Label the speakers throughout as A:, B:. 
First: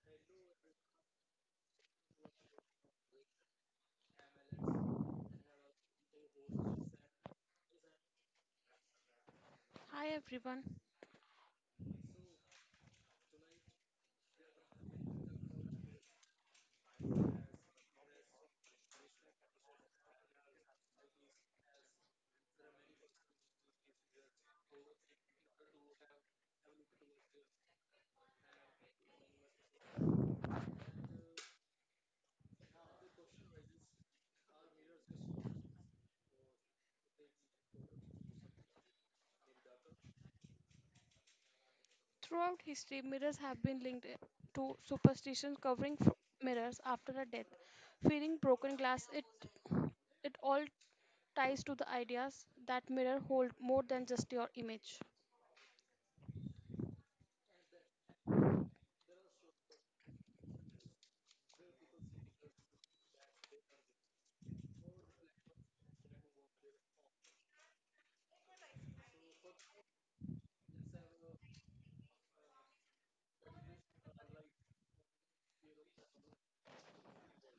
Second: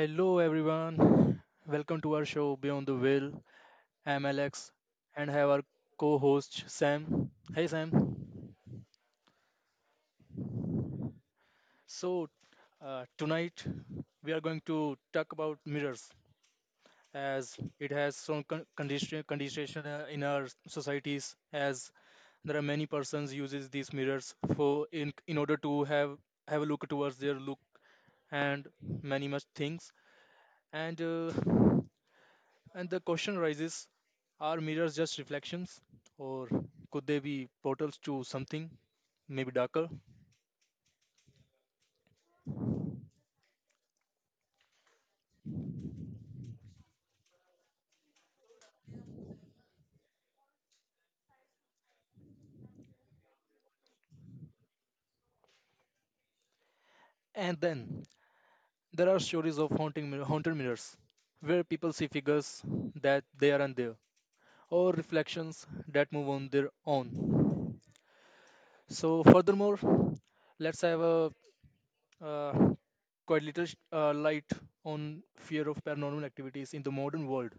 A: Hello everyone. Welcome to our show Beyond the Veil. I'm Alex and have our co-host Sam. Hey Sam.
B: Hi everyone.
A: So Tonight we are going to talk about mirrors as it has some condition in our societies as there are many persons uses these mirrors for in order to have a look towards their look and many much things and uh, And the question arises, are mirrors just reflections, or could they be portals to something, maybe darker?
B: Throughout history, mirrors have been linked to superstitions covering mirrors after a death. Fearing broken glass, it all ties to the ideas that mirror hold more than just your image.
A: And then there are stories of haunted mirrors, where people see figures that they aren't there, or reflections that move on their own. So, furthermore, let's have a uh, quite little light on fear of paranormal activities in the modern world,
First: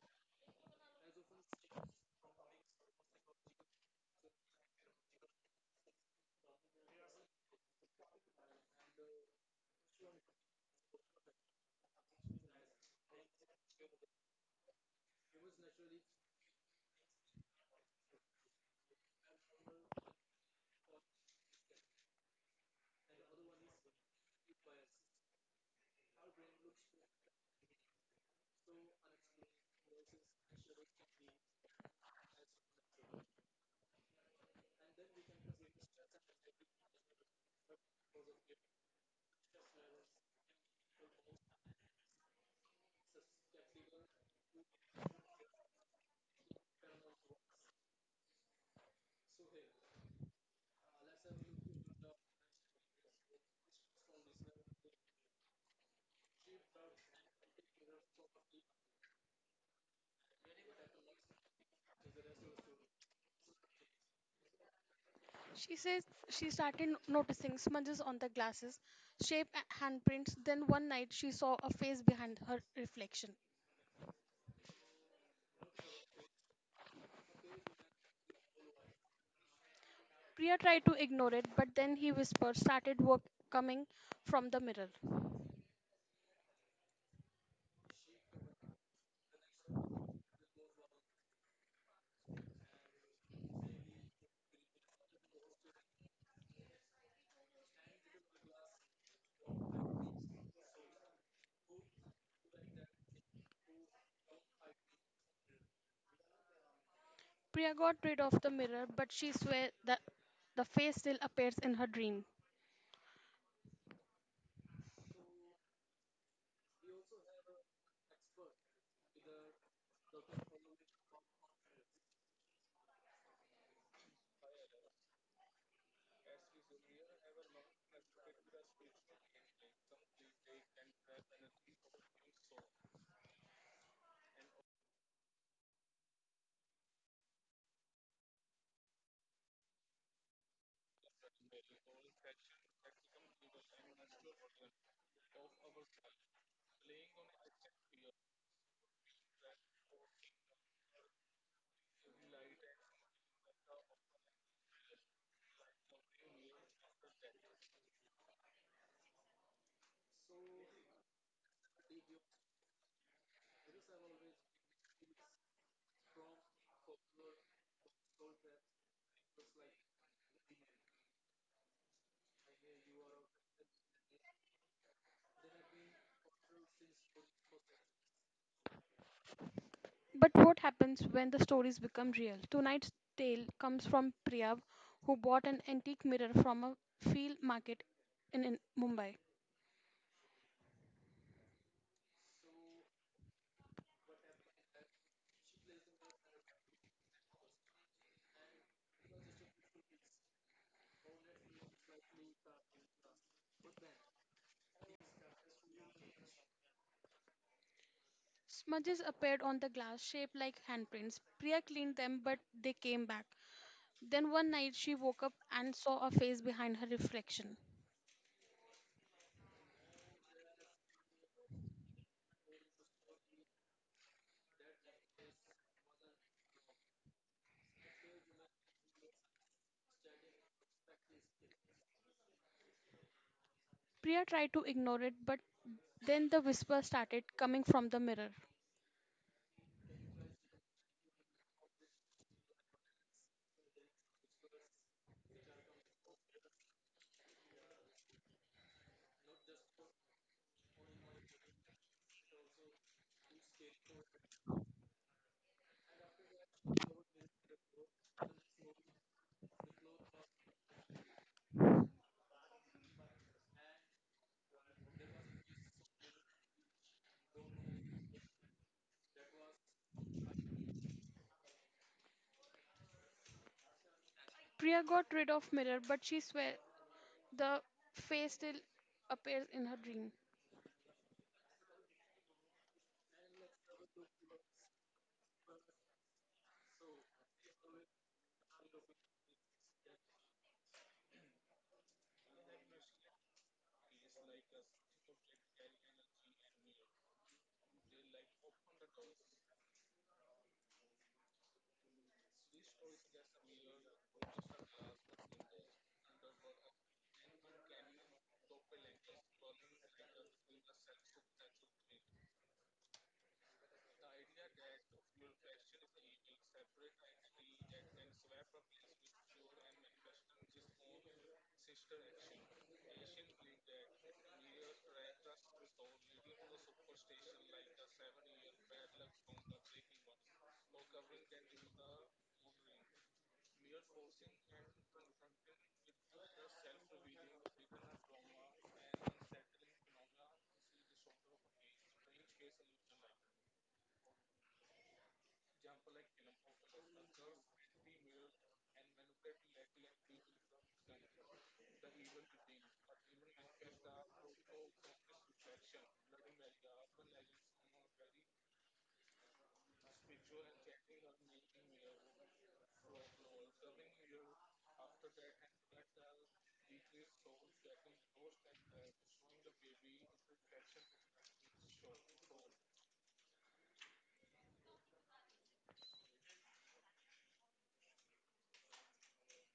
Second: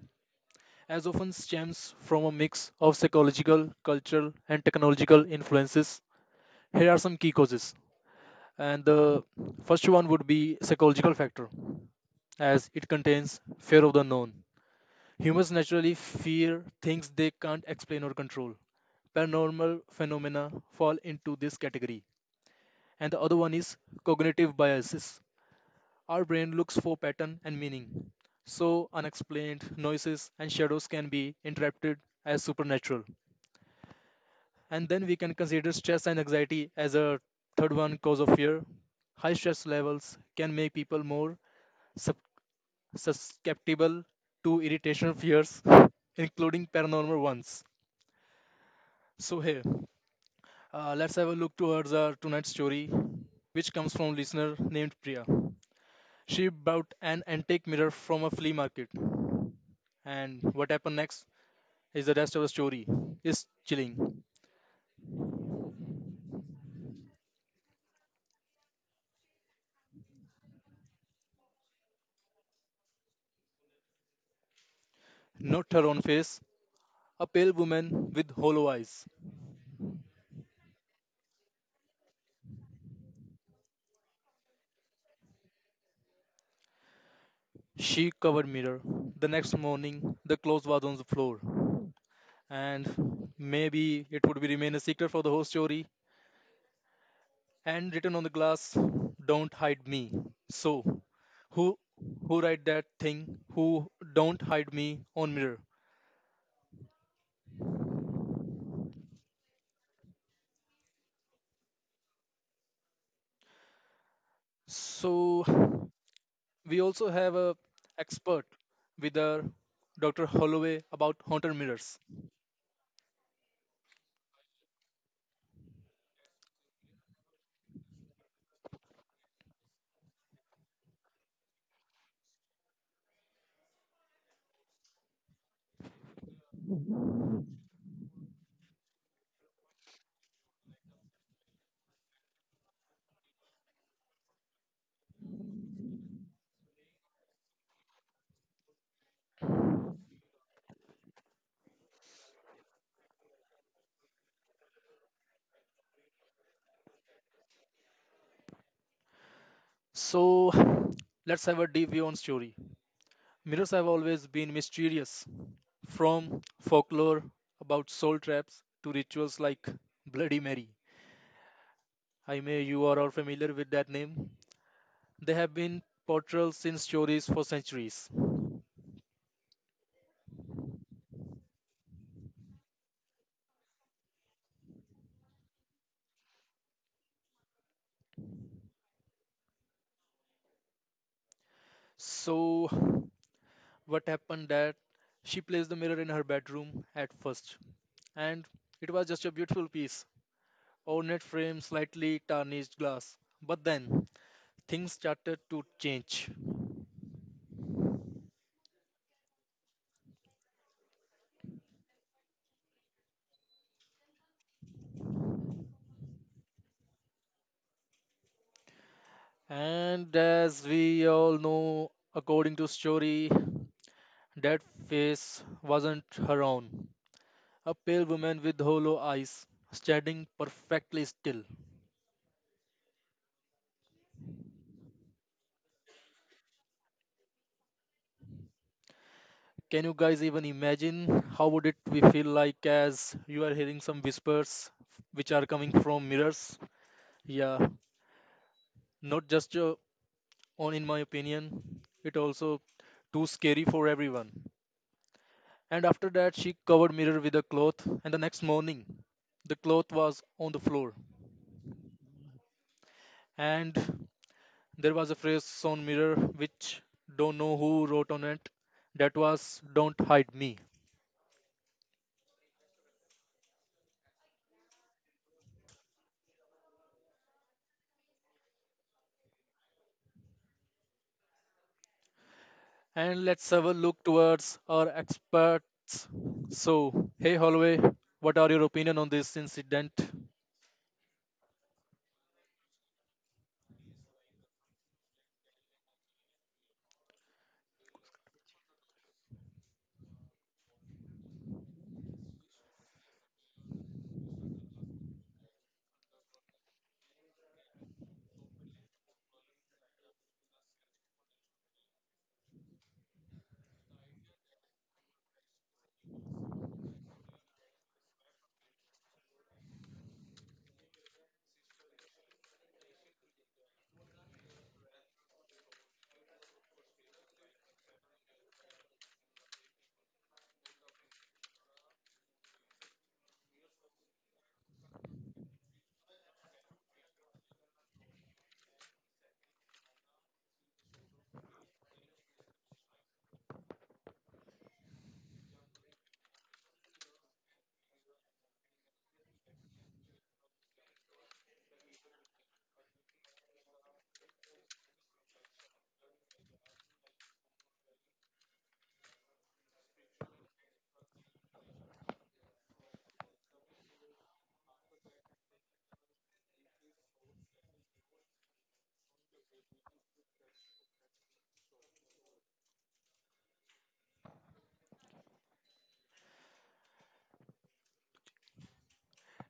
A: as often stems from a mix of psychological, cultural, and technological influences. Here are some key causes. And the first one would be psychological factor, as it contains fear of the known. Humans naturally fear things they can't explain or control. Paranormal phenomena fall into this category. And the other one is cognitive biases. Our brain looks for pattern and meaning. So unexplained noises and shadows can be interpreted as supernatural. And then we can consider stress and anxiety as a third one cause of fear. High stress levels can make people more sup- susceptible to irritation fears, including paranormal ones. So here, let's have a look towards our tonight's story, which comes from listener named Priya. She bought an antique mirror from a flea market. And what happened next is the rest of the story. Is chilling.
B: She says she started noticing smudges on the glasses, handprints. Then one night she saw a face behind her reflection.
A: Not her own face, a pale woman with hollow eyes.
B: Priya tried to ignore it, but then he whispered started work coming from the mirror.
A: She covered mirror. The next morning, the clothes was on the floor. And maybe it would be remain a secret for the whole story. And written on the glass, don't hide me. So, who who write that thing? Who don't hide me on mirror?
B: Priya got rid of the mirror, but she swears that the face still appears in her dream.
A: So we also have a expert with our Dr. Holloway about haunted mirrors. So let's have a deep view on story. Mirrors have always been mysterious, from folklore about soul traps to rituals like Bloody Mary. I may you are all familiar with that name. They have been portrayals in stories for centuries.
B: But what happens when the stories become real? Tonight's tale comes from Priya, who bought an antique mirror from a field market in Mumbai.
A: So, what happened that she placed the mirror in her bedroom at first, and it was just a beautiful piece. Or net frame slightly tarnished glass. But then things started to change.
B: Smudges appeared on the glass, shaped like handprints. Priya cleaned them, but they came back. Then one night she woke up and saw a face behind her reflection.
A: And as we all know, according to story, that face wasn't her own. A pale woman with hollow eyes, standing perfectly still.
B: Priya tried to ignore it, but then the whisper started coming from the mirror.
A: Can you guys even imagine how would it we feel like as you are hearing some whispers which are coming from mirrors? Yeah, not just on in my opinion, it also too scary for everyone. And after that, she covered mirror with a cloth. And the next morning, the cloth was on the floor. And there was a phrase on mirror which don't know who wrote on it. That was "Don't hide me."
B: Priya got rid of mirror, but she swear the face still appears in her dream.
A: And let's have a look towards our experts. So, hey Holloway, what are your opinion on this incident?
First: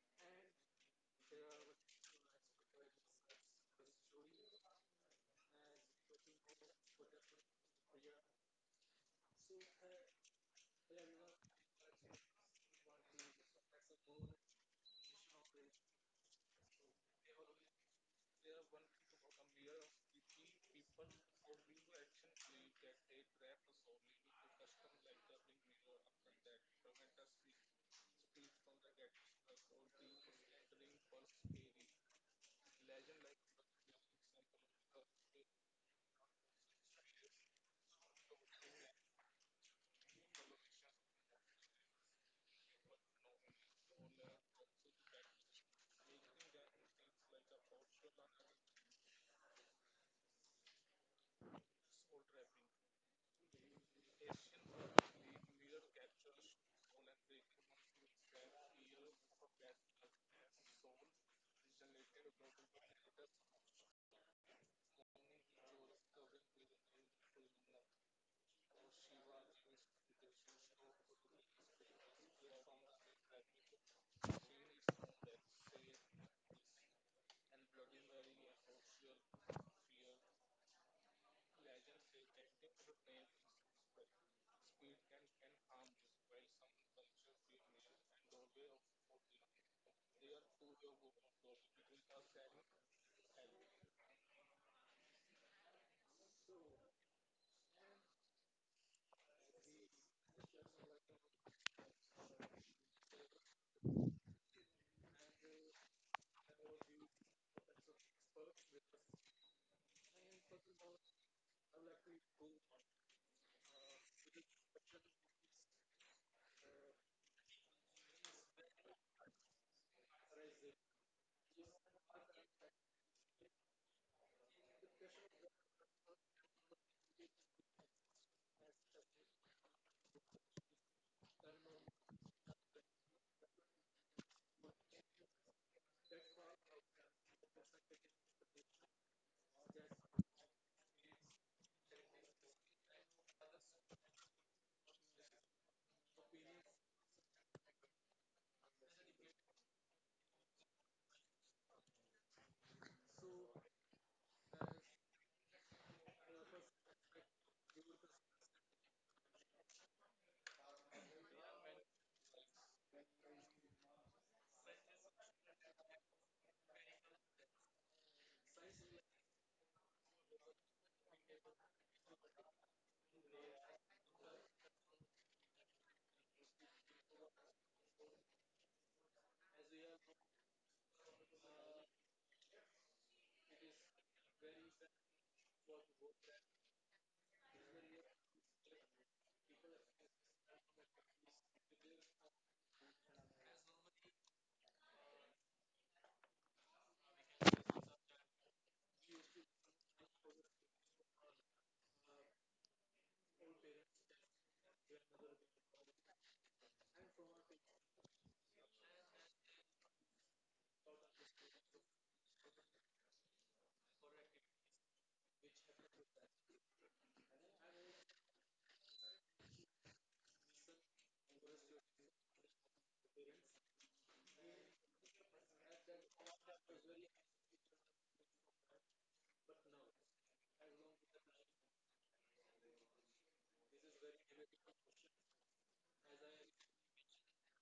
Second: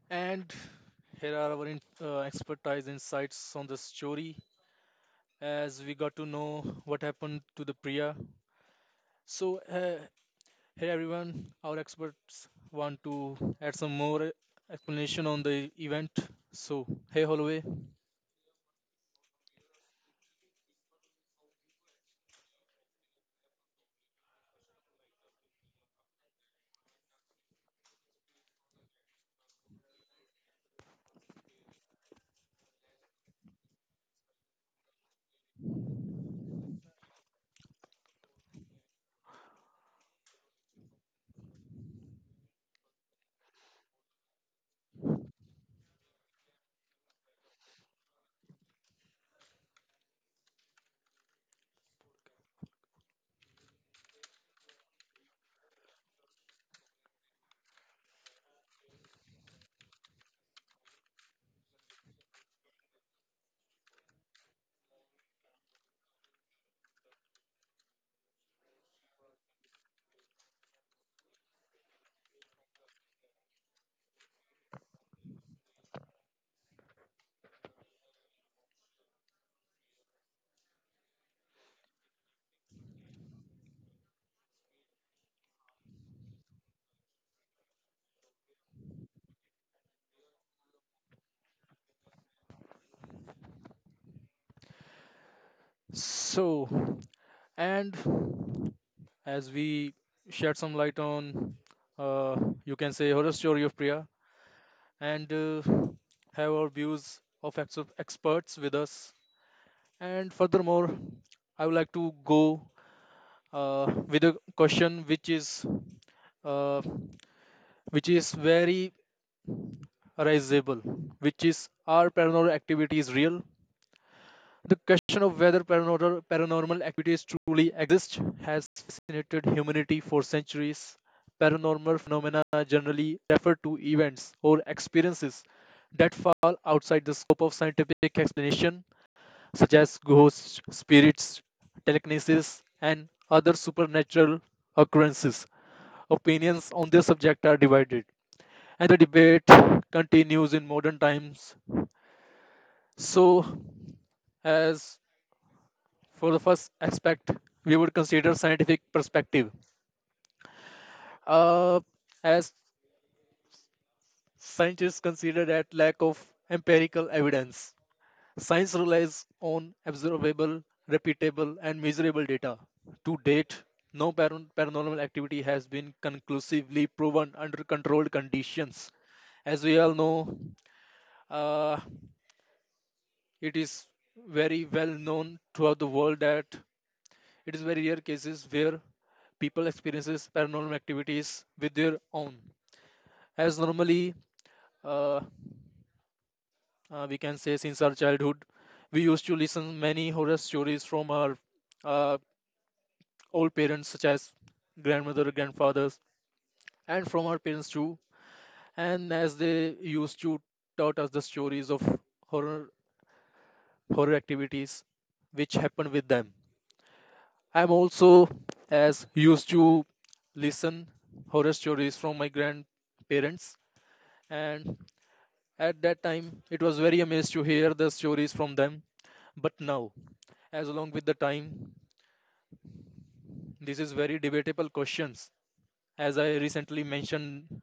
A: And here are our expertise insights on the story as we got to know what happened to the Priya. So, uh, Hey everyone, our experts want to add some more explanation on the event. So, hey Holloway. So, and as we shed some light on, uh, you can say horror story of Priya, and have our views of experts with us. And furthermore, I would like to go with a question which is uh, very raisable, which is are paranormal activities real? The question of whether paranormal activities truly exist has fascinated humanity for centuries. Paranormal phenomena generally refer to events or experiences that fall outside the scope of scientific explanation, such as ghosts, spirits, telekinesis, and other supernatural occurrences. Opinions on this subject are divided, and the debate continues in modern times. So, as for the first aspect, we would consider scientific perspective. Uh, as scientists consider that lack of empirical evidence, science relies on observable, repeatable, and measurable data. To date, no paranormal activity has been conclusively proven under controlled conditions. As we all know, uh, it is very well known throughout the world that it is very rare cases where people experiences paranormal activities with their own. As normally, uh, we can say since our childhood, we used to listen many horror stories from our uh, old parents, such as grandmother, grandfathers, and from our parents too. And as they used to taught us the stories of horror horror activities which happened with them. I'm also as used to listen horror stories from my grandparents, and at that time it was very amazed to hear the stories from them. But now as along with the time, this is very debatable questions, as I recently mentioned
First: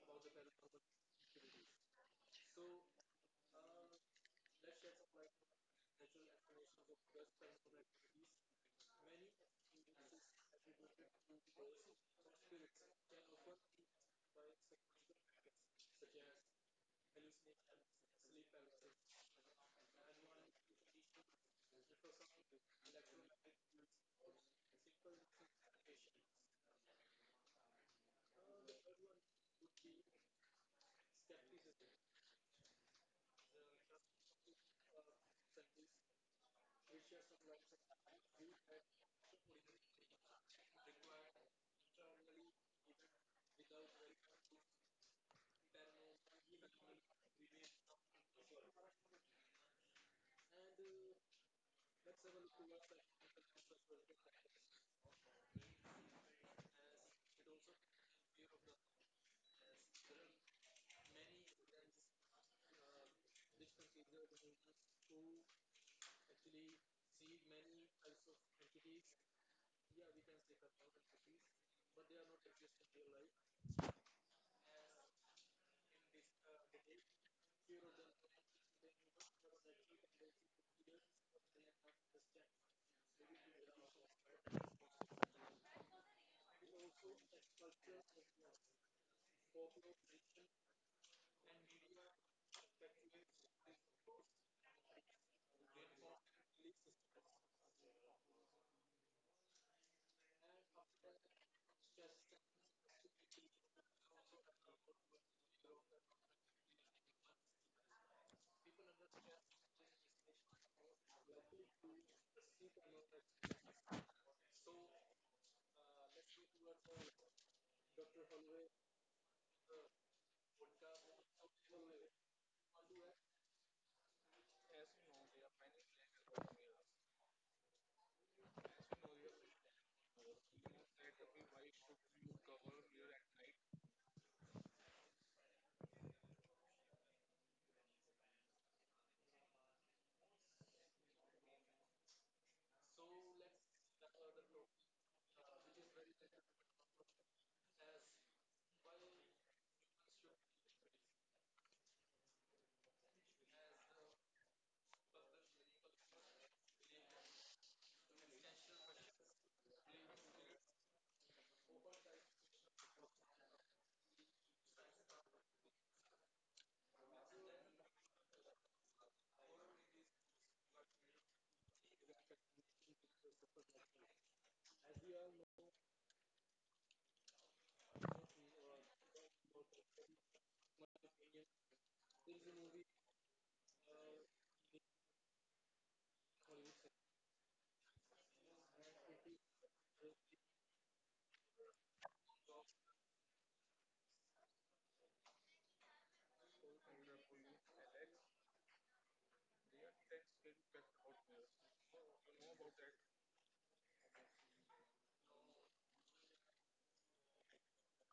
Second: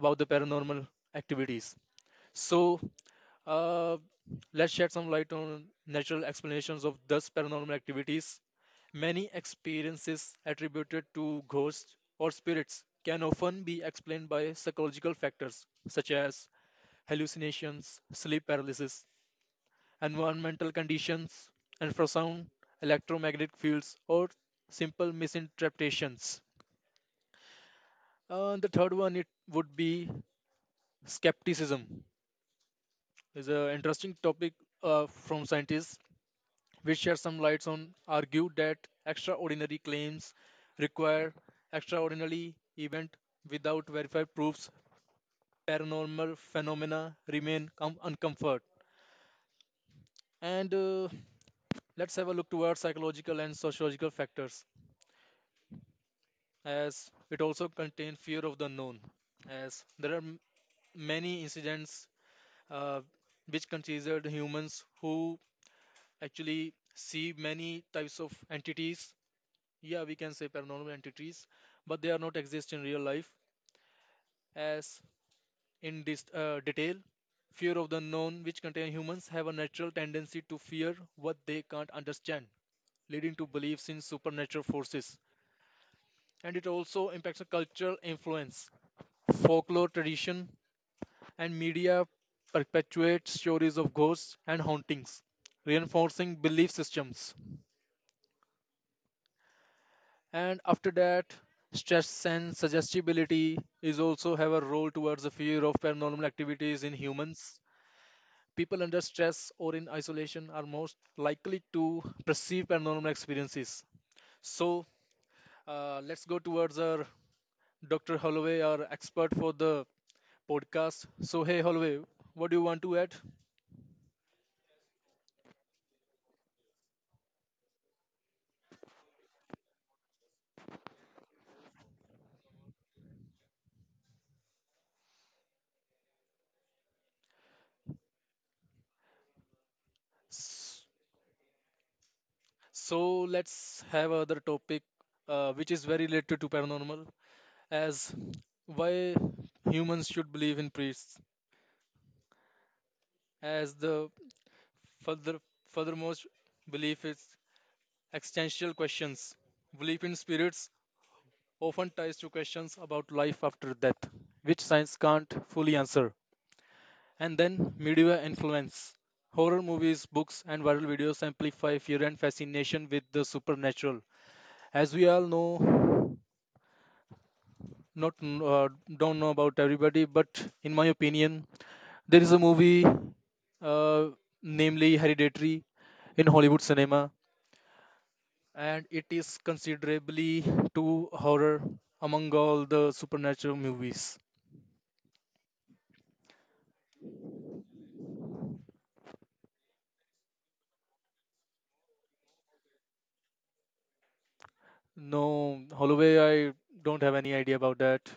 A: about the paranormal activities. So, uh, let's shed some light on natural explanations of these paranormal activities. Many experiences attributed to ghosts or spirits can often be explained by psychological factors such as hallucinations, sleep paralysis, environmental conditions, infrasound, electromagnetic fields, or simple misinterpretations. The third one it would be skepticism. Is an interesting topic from scientists which shed some lights on, argued that extraordinary claims require extraordinary event without verified proofs. Paranormal phenomena remain uncomfort. And let's have a look towards psychological and sociological factors, as it also contains fear of the unknown, as there are many incidents uh, which considered humans who actually see many types of entities, yeah, we can say paranormal entities, but they are not exist in real life. As in detail, fear of the known which contain humans have a natural tendency to fear what they can't understand, leading to beliefs in supernatural forces. And it also impacts the cultural influence, folklore tradition, and media perpetuate stories of ghosts and hauntings, reinforcing belief systems. And after that, stress and suggestibility is also have a role towards the fear of paranormal activities in humans. People under stress or in isolation are most likely to perceive paranormal experiences. So let's go towards our Dr. Holloway, our expert for the podcast. So hey Holloway, what do you want to add? So let's have other topic which is very related to paranormal, as why humans should believe in priests, as the further furthermost belief is existential questions. Belief in spirits often ties to questions about life after death, which science can't fully answer. And then media influence. Horror movies, books, and viral videos amplify fear and fascination with the supernatural. As we all know, not kn- don't know about everybody, but in my opinion, there is a movie, uh, namely Hereditary, in Hollywood cinema, and it is considerably to horror among all the supernatural movies. No, Holloway, I don't have any idea about that.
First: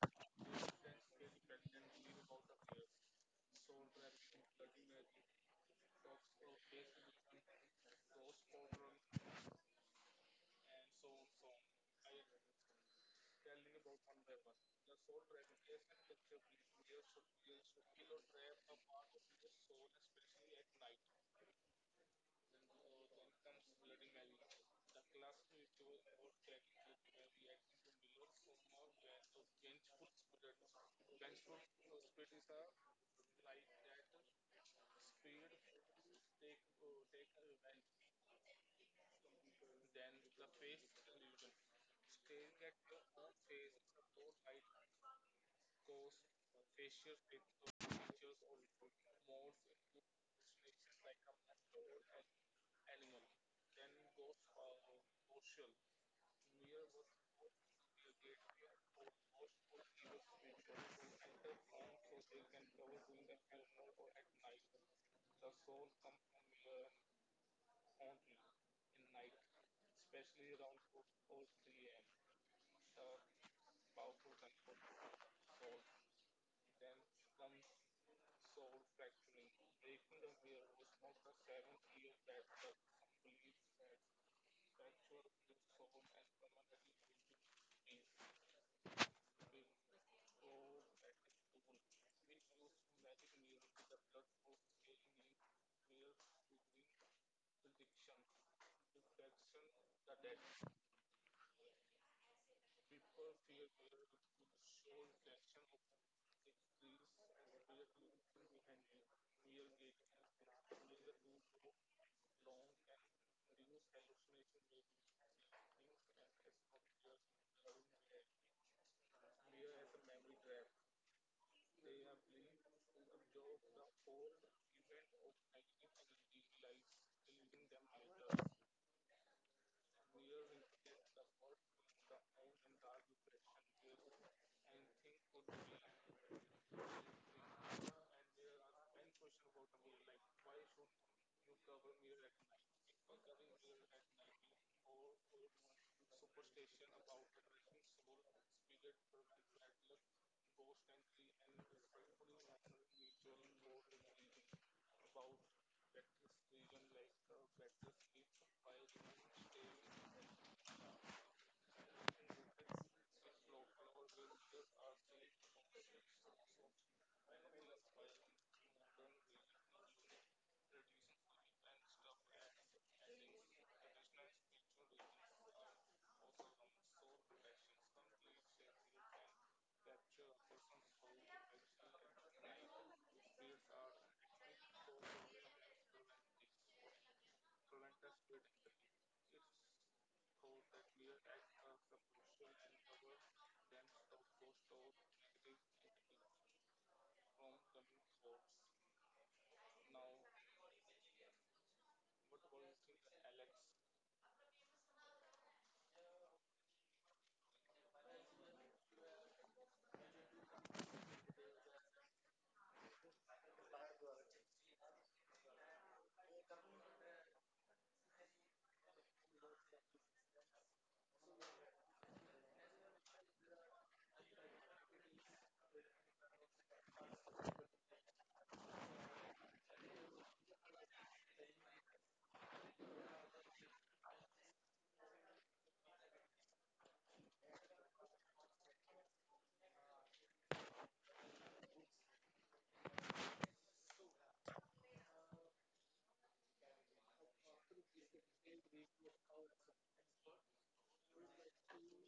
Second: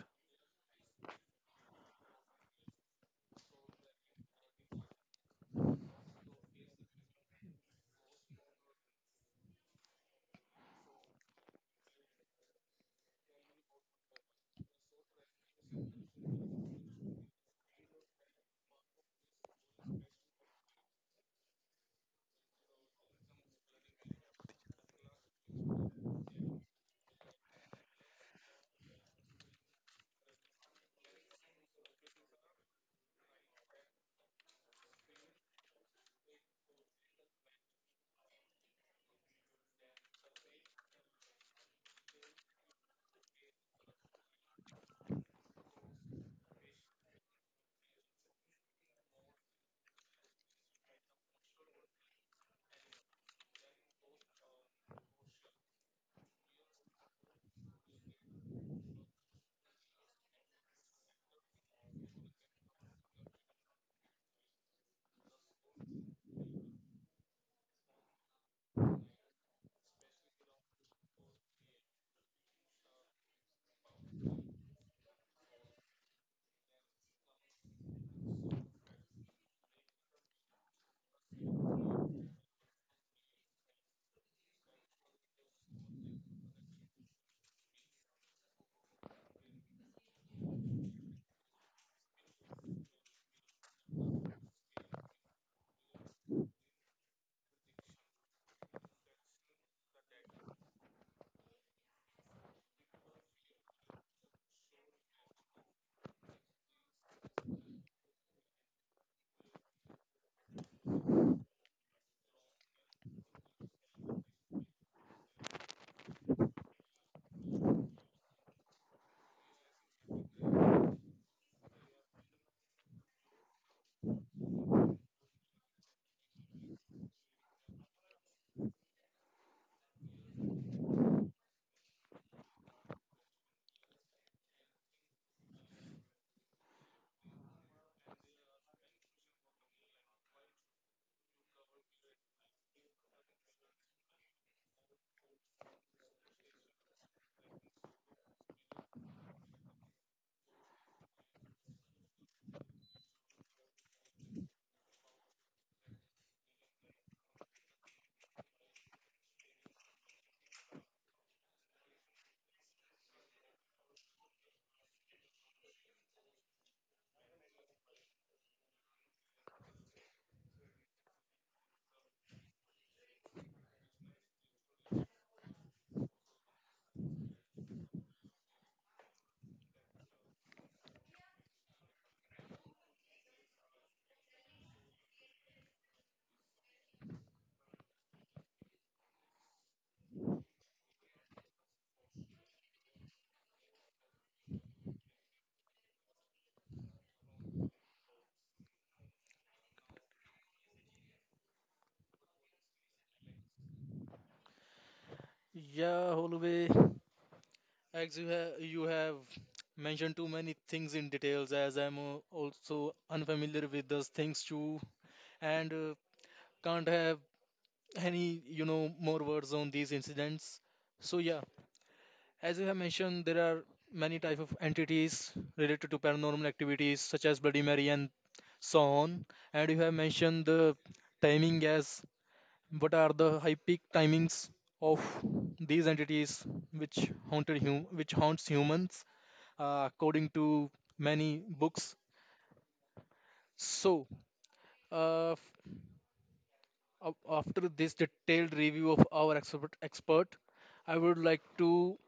A: Yeah, Holloway, as you have mentioned too many things in details, as I'm also unfamiliar with those things too, and can't have any more words on these incidents. So yeah, as I have mentioned, there are many type of entities related to paranormal activities such as Bloody Mary and so on. And you have mentioned the timing, as what are the high peak timings of these entities which which haunts humans, according to many books. So uh, After this detailed review of our expert, I would like to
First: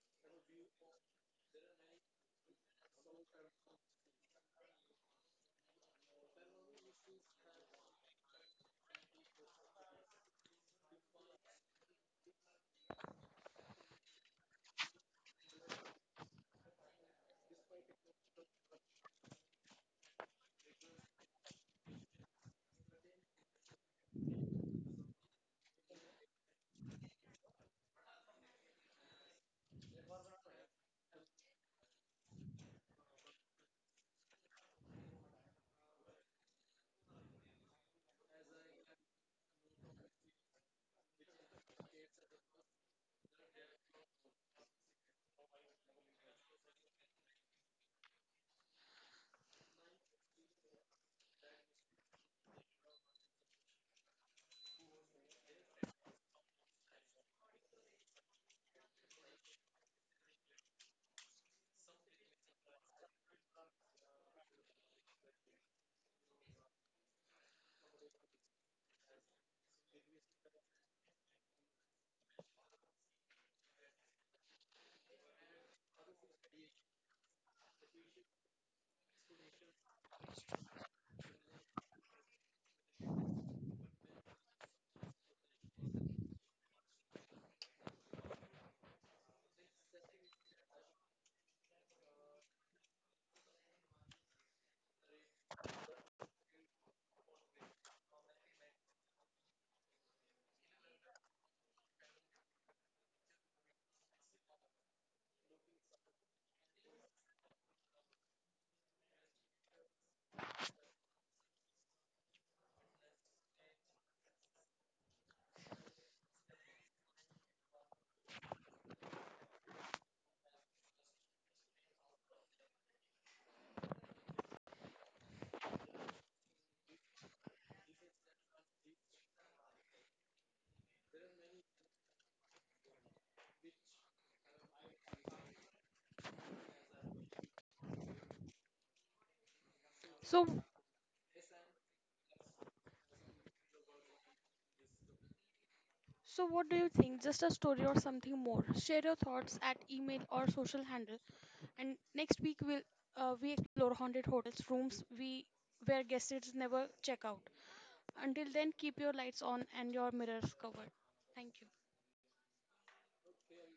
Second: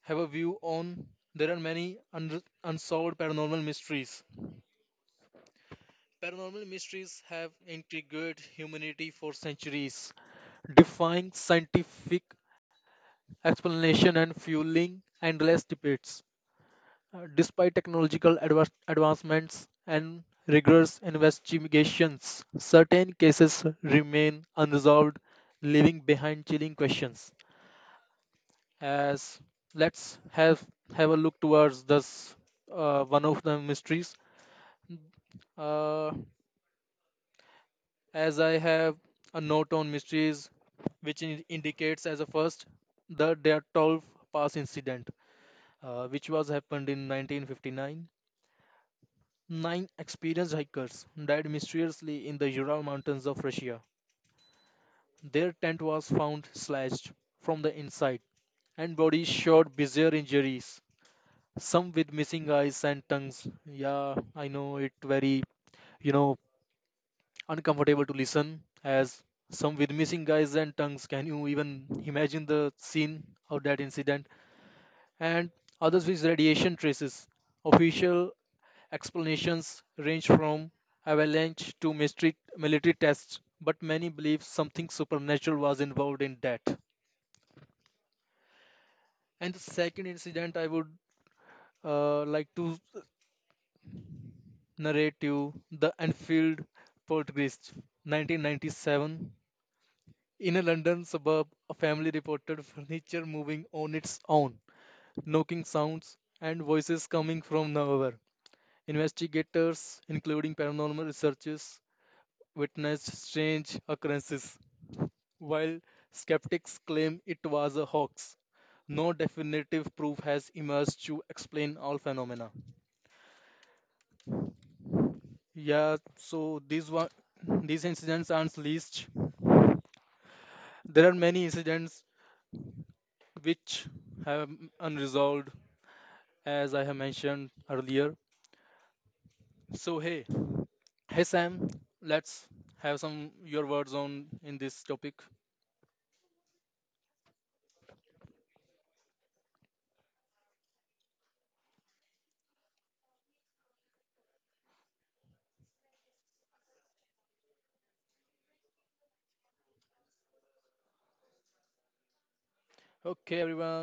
A: have a view on there are many unsolved paranormal mysteries. Paranormal mysteries have intrigued humanity for centuries, defying scientific explanation and fueling endless debates. Despite technological advancements and rigorous investigations, certain cases remain unresolved, leaving behind chilling questions. As let's have a look towards this one of the mysteries. uh, as I have a note on mysteries which indicates as a first the their 12 pass incident which was happened in 1959. Nine experienced hikers died mysteriously in the Ural mountains of Russia. Their tent was found slashed from the inside and bodies showed bizarre injuries, some with missing eyes and tongues. Yeah, I know it very, you know, uncomfortable to listen as some with missing eyes and tongues. Can you even imagine the scene of that incident? And others with radiation traces. Official explanations range from avalanche to mystery, military tests, but many believe something supernatural was involved in that. And the second incident I would like to narrative The Enfield Poltergeist, 1997. In a London suburb, a family reported furniture moving on its own, knocking sounds, and voices coming from nowhere. Investigators, including paranormal researchers, witnessed strange occurrences, while skeptics claim it was a hoax. No definitive proof has emerged to explain all phenomena. Yeah, so these incidents aren't least. There are many incidents which have unresolved, as I have mentioned earlier. So
B: So,
A: hey Sam, let's have some your words on in this topic.
B: so, what do you think? Just a story or something more? Share your thoughts at email or social handle. And next week we'll we explore haunted hotels, rooms we where guests never check out. Until then, keep your lights on and your mirrors covered. Thank you.
A: Okay, everyone.